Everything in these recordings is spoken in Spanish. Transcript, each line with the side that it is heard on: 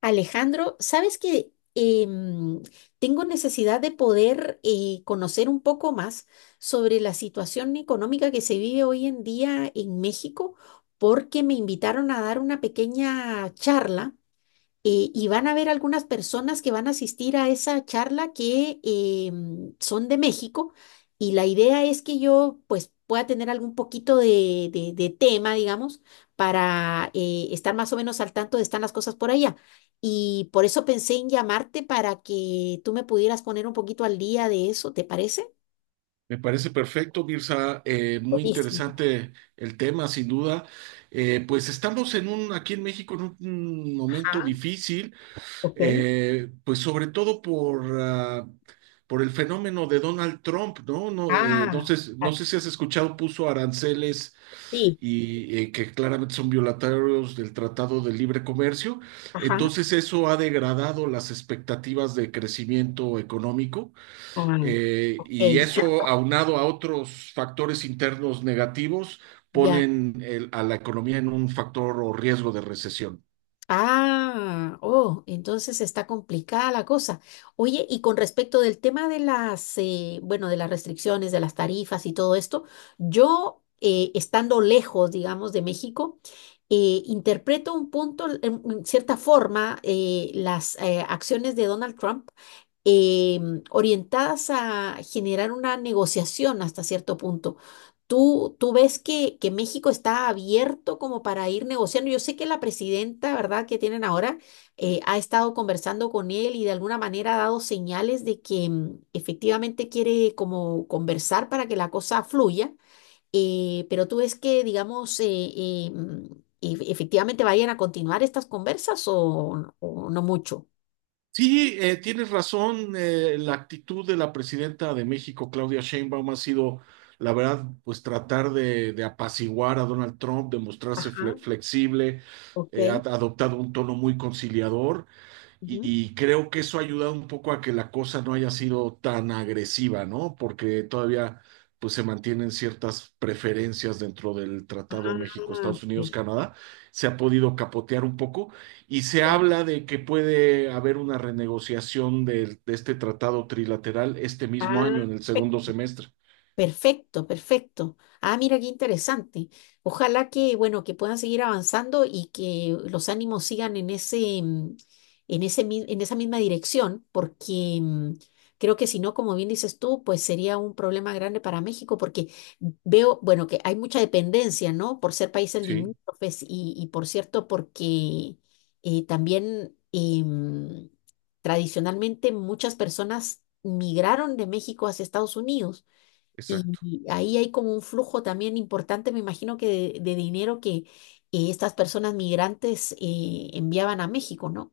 left: Alejandro, sabes que tengo necesidad de poder conocer un poco más sobre la situación económica que se vive hoy en día en México, porque me invitaron a dar una pequeña charla y van a haber algunas personas que van a asistir a esa charla que son de México y la idea es que yo pues pueda tener algún poquito de tema, digamos, para estar más o menos al tanto de están las cosas por allá. Y por eso pensé en llamarte para que tú me pudieras poner un poquito al día de eso, ¿te parece?
right: Me parece perfecto, Mirza. Muy
left: Buenísimo.
right: interesante el tema, sin duda. Pues estamos en aquí en México en un momento
left: Ajá,
right: difícil,
left: ok.
right: pues sobre todo por, por el fenómeno de Donald Trump, ¿no? No, no
left: Ah,
right: sé,
left: a
right: no sé si has escuchado, puso aranceles
left: ti.
right: y que claramente son violatorios del Tratado de Libre Comercio.
left: Ajá.
right: Entonces eso ha degradado las expectativas de crecimiento económico.
left: Ah, ok.
right: Y eso, aunado a otros factores internos negativos,
left: Ya.
right: ponen a la economía en un factor o riesgo de recesión.
left: Ah, oh, entonces está complicada la cosa. Oye, y con respecto del tema de las, bueno, de las restricciones, de las tarifas y todo esto, yo, estando lejos, digamos, de México, interpreto un punto, en cierta forma, las acciones de Donald Trump orientadas a generar una negociación hasta cierto punto. ¿Tú ves que México está abierto como para ir negociando? Yo sé que la presidenta, ¿verdad?, que tienen ahora, ha estado conversando con él y de alguna manera ha dado señales de que efectivamente quiere como conversar para que la cosa fluya, pero tú ves que, digamos, eh, mm, efectivamente vayan a continuar estas conversas o no mucho.
right: Sí, tienes razón. La actitud de la presidenta de México, Claudia Sheinbaum, ha sido, la verdad, pues tratar de apaciguar a Donald Trump, de mostrarse
left: Ajá,
right: flexible, ha
left: ok.
right: adoptado un tono muy conciliador.
left: Ujú.
right: Y creo que eso ha ayudado un poco a que la cosa no haya sido tan agresiva, ¿no? Porque todavía pues se mantienen ciertas preferencias dentro del
left: Ah,
right: Tratado México, Estados Unidos,
left: perfecto.
right: Canadá. Se ha podido capotear un poco y se habla de que puede haber una renegociación de este tratado trilateral este mismo
left: Ah,
right: año, en el segundo semestre.
left: perfecto, perfecto. Ah, mira qué interesante. Ojalá que, bueno, que puedan seguir avanzando y que los ánimos sigan en ese, en en esa misma dirección, porque creo que si no, como bien dices tú, pues sería un problema grande para México, porque veo, bueno, que hay mucha dependencia, ¿no? Por ser países
right: Sí,
left: limítrofes y por cierto, porque eh, también em, tradicionalmente muchas personas migraron de México hacia Estados Unidos. Y
right: exacto.
left: y ahí hay como un flujo también importante, me imagino que de dinero que estas personas migrantes enviaban a México, ¿no?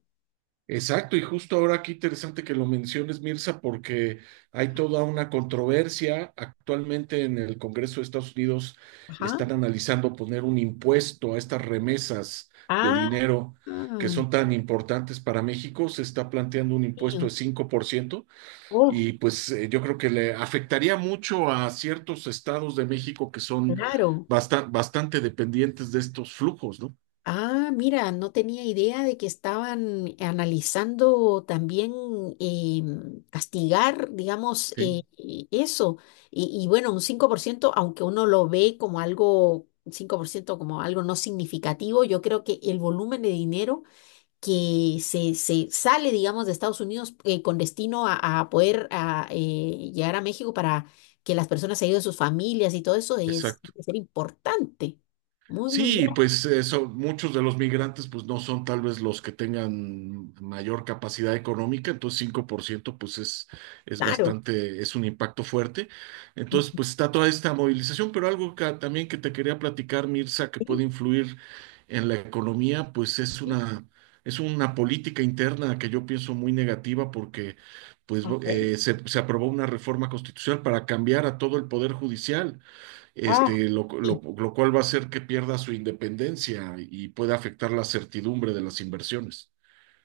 right: Exacto, y justo ahora qué interesante que lo menciones, Mirza, porque hay toda una controversia. Actualmente en el Congreso de Estados Unidos
left: Ajá.
right: están analizando poner un impuesto a estas remesas de
left: Ah,
right: dinero que
left: ah,
right: son tan importantes para México. Se está planteando un impuesto
left: mío.
right: de 5%
left: Oh,
right: y pues yo creo que le afectaría mucho a ciertos estados de México que son
left: claro.
right: bastante dependientes de estos flujos, ¿no?
left: Ah, mira, no tenía idea de que estaban analizando también eh, castigar, digamos,
right: Sí,
left: eso. Y bueno, un 5% aunque uno lo ve como algo, un 5% como algo no significativo, yo creo que el volumen de dinero que se sale, digamos, de Estados Unidos con destino a poder llegar a México para que las personas se ayuden a sus familias y todo eso
right: exacto.
left: es importante. Muy, muy
right: Sí, pues eso, muchos de los migrantes pues no son tal vez los que tengan mayor capacidad económica, entonces 5%, pues es
left: claro.
right: bastante, es un impacto fuerte. Entonces pues está toda esta movilización, pero algo que, también que te quería platicar, Mirza, que puede
left: Sí,
right: influir en la economía, pues
left: sí.
right: es una política interna que yo pienso muy negativa porque pues
left: A ver.
right: se aprobó una reforma constitucional para cambiar a todo el poder judicial
left: Ah,
right: este,
left: sí.
right: lo cual va a hacer que pierda su independencia y puede afectar la certidumbre de las inversiones.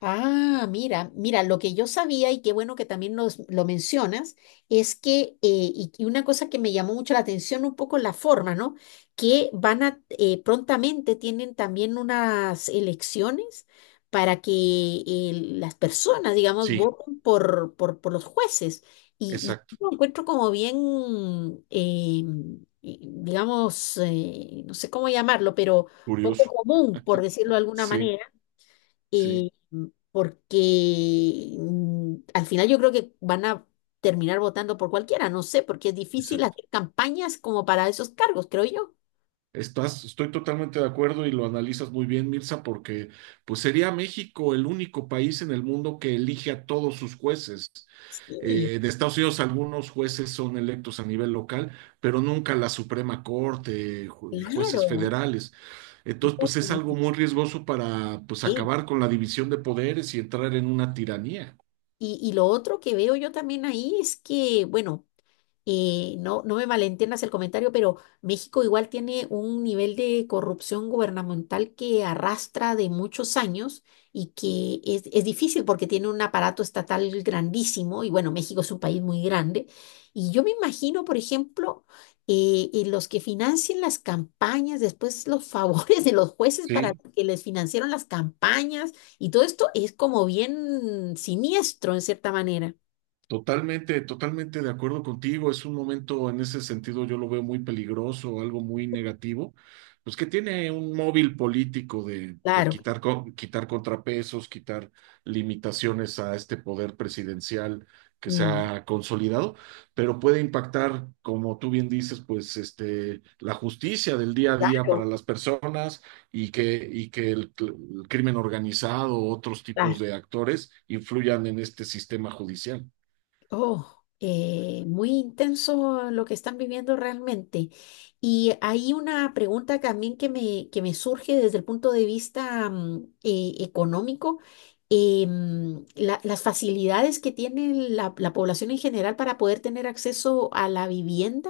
left: Ah, mira, mira, lo que yo sabía y qué bueno que también lo mencionas, es que, y una cosa que me llamó mucho la atención, un poco la forma, ¿no? Que van a, prontamente tienen también unas elecciones para que las personas, digamos,
right: Sí,
left: voten por los jueces. Y
right: exacto,
left: lo encuentro como bien, eh, digamos, no sé cómo llamarlo, pero poco
right: curioso.
left: común, por decirlo de alguna
right: Sí,
left: manera
right: sí,
left: eh, porque al final yo creo que van a terminar votando por cualquiera, no sé, porque es difícil
right: exacto.
left: hacer campañas como para esos cargos, creo yo.
right: Estoy totalmente de acuerdo y lo analizas muy bien, Mirza, porque pues sería México el único país en el mundo que elige a todos sus jueces.
left: Sí,
right: De Estados Unidos algunos jueces son electos a nivel local, pero nunca la Suprema Corte, jueces
left: claro.
right: federales. Entonces, pues es
left: Uy,
right: algo muy riesgoso para pues
left: sí.
right: acabar con la división de poderes y entrar en una tiranía.
left: Y lo otro que veo yo también ahí es que, bueno, no, no me malentiendas el comentario, pero México igual tiene un nivel de corrupción gubernamental que arrastra de muchos años y que es difícil porque tiene un aparato estatal grandísimo y bueno, México es un país muy grande. Y yo me imagino, por ejemplo, los que financian las campañas, después los favores de los jueces para
right: Sí,
left: que les financiaron las campañas y todo esto es como bien siniestro en cierta manera.
right: totalmente, totalmente de acuerdo contigo. Es un momento, en ese sentido, yo lo veo muy peligroso, algo muy negativo. Pues que tiene un móvil político de
left: Claro,
right: quitar, quitar contrapesos, quitar limitaciones a este poder presidencial que se
left: mm,
right: ha consolidado, pero puede impactar, como tú bien dices, pues este, la justicia del día a día para
left: claro.
right: las personas y que el crimen organizado, o otros tipos de actores influyan en este sistema judicial.
left: Oh, muy intenso lo que están viviendo realmente. Y hay una pregunta también que me surge desde el punto de vista económico. Las facilidades que tiene la, la población en general para poder tener acceso a la vivienda.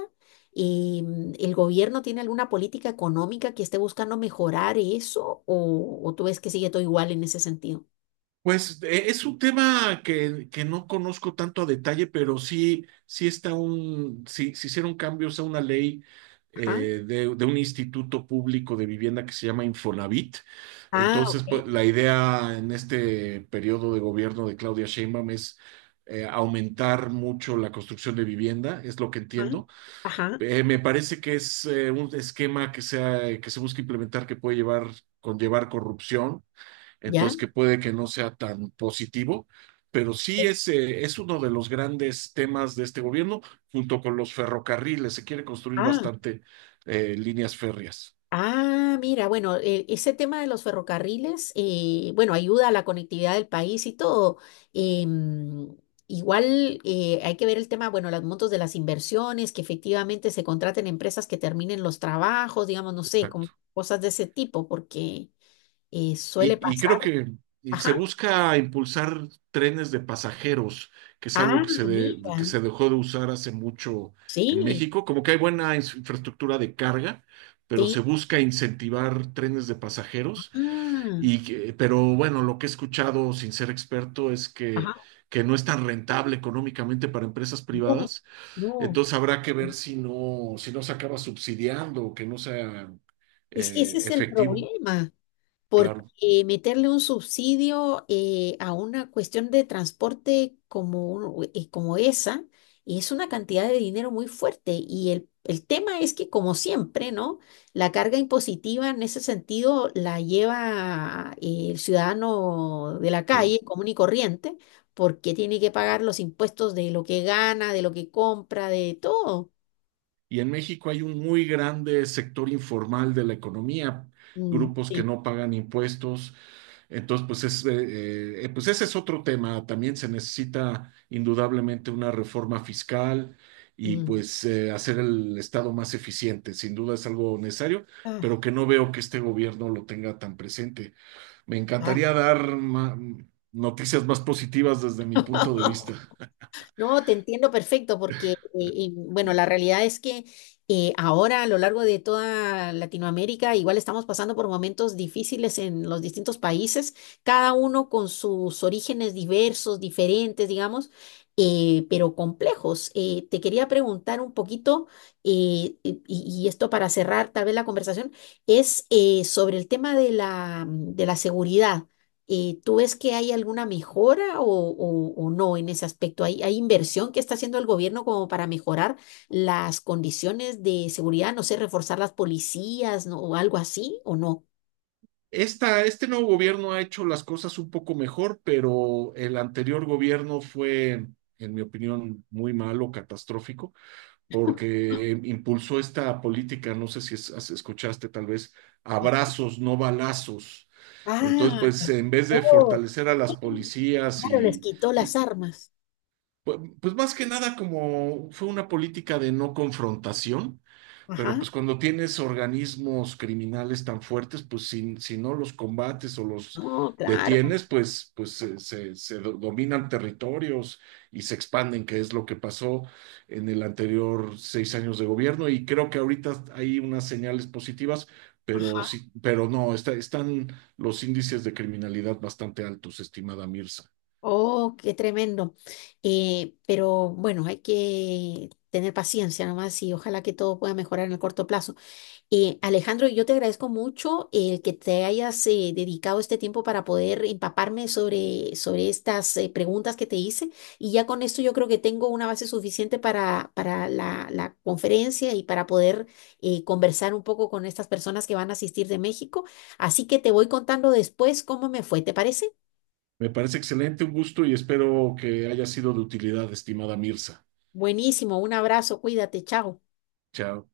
left: ¿El gobierno tiene alguna política económica que esté buscando mejorar eso? O tú ves que sigue todo igual en ese sentido?
right: Pues es un tema que no conozco tanto a detalle, pero sí, sí está un, sí, se hicieron cambios a una ley
left: Ajá.
right: de un instituto público de vivienda que se llama Infonavit.
left: Ah,
right: Entonces,
left: ok.
right: pues, la idea en este periodo de gobierno de Claudia Sheinbaum es aumentar mucho la construcción de vivienda, es lo que
left: Ajá.
right: entiendo.
left: Ajá.
right: Me parece que es un esquema que sea, que se busca implementar que puede llevar, conllevar corrupción,
left: ¿Ya?
right: entonces que puede que no sea tan positivo, pero sí es uno de los grandes temas de este gobierno, junto con los ferrocarriles, se quiere construir
left: Ah,
right: bastante líneas férreas.
left: ah, mira, bueno, ese tema de los ferrocarriles, bueno, ayuda a la conectividad del país y todo. Em, igual hay que ver el tema, bueno, los montos de las inversiones, que efectivamente se contraten empresas que terminen los trabajos, digamos, no sé, como cosas de ese tipo, porque suele
right: Y creo
left: pasar.
right: que y se
left: Ajá.
right: busca impulsar trenes de pasajeros, que es
left: Ah,
right: algo que
left: mira,
right: que se dejó de usar hace mucho en
left: sí,
right: México. Como que hay buena infraestructura de carga, pero se
left: sí.
right: busca incentivar trenes de pasajeros.
left: Ah,
right: Pero bueno, lo que he escuchado sin ser experto es
left: ajá,
right: que no es tan rentable económicamente para empresas
left: no,
right: privadas.
left: no.
right: Entonces habrá que ver si no, si no se acaba subsidiando o que no sea
left: Es que ese es el
right: efectivo.
left: problema.
right: Claro,
left: Porque meterle un subsidio a una cuestión de transporte como, como esa es una cantidad de dinero muy fuerte. Y el tema es que, como siempre, ¿no? La carga impositiva en ese sentido la lleva el ciudadano de la
right: sí.
left: calle, común y corriente, porque tiene que pagar los impuestos de lo que gana, de lo que compra, de todo.
right: Y en México hay un muy grande sector informal de la economía,
left: Mm,
right: grupos que
left: sí.
right: no pagan impuestos. Entonces, pues, pues ese es otro tema. También se necesita indudablemente una reforma fiscal y
left: Mm.
right: pues hacer el Estado más eficiente. Sin duda es algo necesario,
left: Ah,
right: pero que no veo que este gobierno lo tenga tan presente. Me
left: claro.
right: encantaría dar noticias más positivas desde mi punto de vista.
left: No, te entiendo perfecto porque, bueno, la realidad es que ahora a lo largo de toda Latinoamérica igual estamos pasando por momentos difíciles en los distintos países, cada uno con sus orígenes diversos, diferentes, digamos, pero complejos. Te quería preguntar un poquito, y esto para cerrar tal vez la conversación, es sobre el tema de la seguridad ¿tú ves que hay alguna mejora o no en ese aspecto? ¿Hay, hay inversión que está haciendo el gobierno como para mejorar las condiciones de seguridad, no sé, reforzar las policías, ¿no? o algo así, o no?
right: Este nuevo gobierno ha hecho las cosas un poco mejor, pero el anterior gobierno fue, en mi opinión, muy malo, catastrófico, porque impulsó esta política, no sé si escuchaste tal vez, abrazos, no balazos. Entonces,
left: Ah,
right: pues en vez de
left: oh,
right: fortalecer a las policías
left: claro, les quitó las
right: y,
left: armas.
right: pues más que nada como fue una política de no confrontación,
left: Ajá.
right: pero pues cuando tienes organismos criminales tan fuertes, pues si, si no los combates o los
left: No, claro.
right: detienes, pues, pues dominan territorios y se expanden, que es lo que pasó en el anterior 6 años de gobierno. Y creo que ahorita hay unas señales positivas, pero
left: Ajá.
right: sí, pero no, están los índices de criminalidad bastante altos, estimada Mirza.
left: Oh, qué tremendo. Pero bueno, hay que tener paciencia nomás y ojalá que todo pueda mejorar en el corto plazo. Alejandro, yo te agradezco mucho el que te hayas dedicado este tiempo para poder empaparme sobre, sobre estas preguntas que te hice y ya con esto yo creo que tengo una base suficiente para la, la conferencia y para poder conversar un poco con estas personas que van a asistir de México. Así que te voy contando después cómo me fue, ¿te parece?
right: Me parece excelente, un gusto y espero que haya sido de utilidad, estimada Mirza.
left: Buenísimo, un abrazo, cuídate, chao.
right: Chao.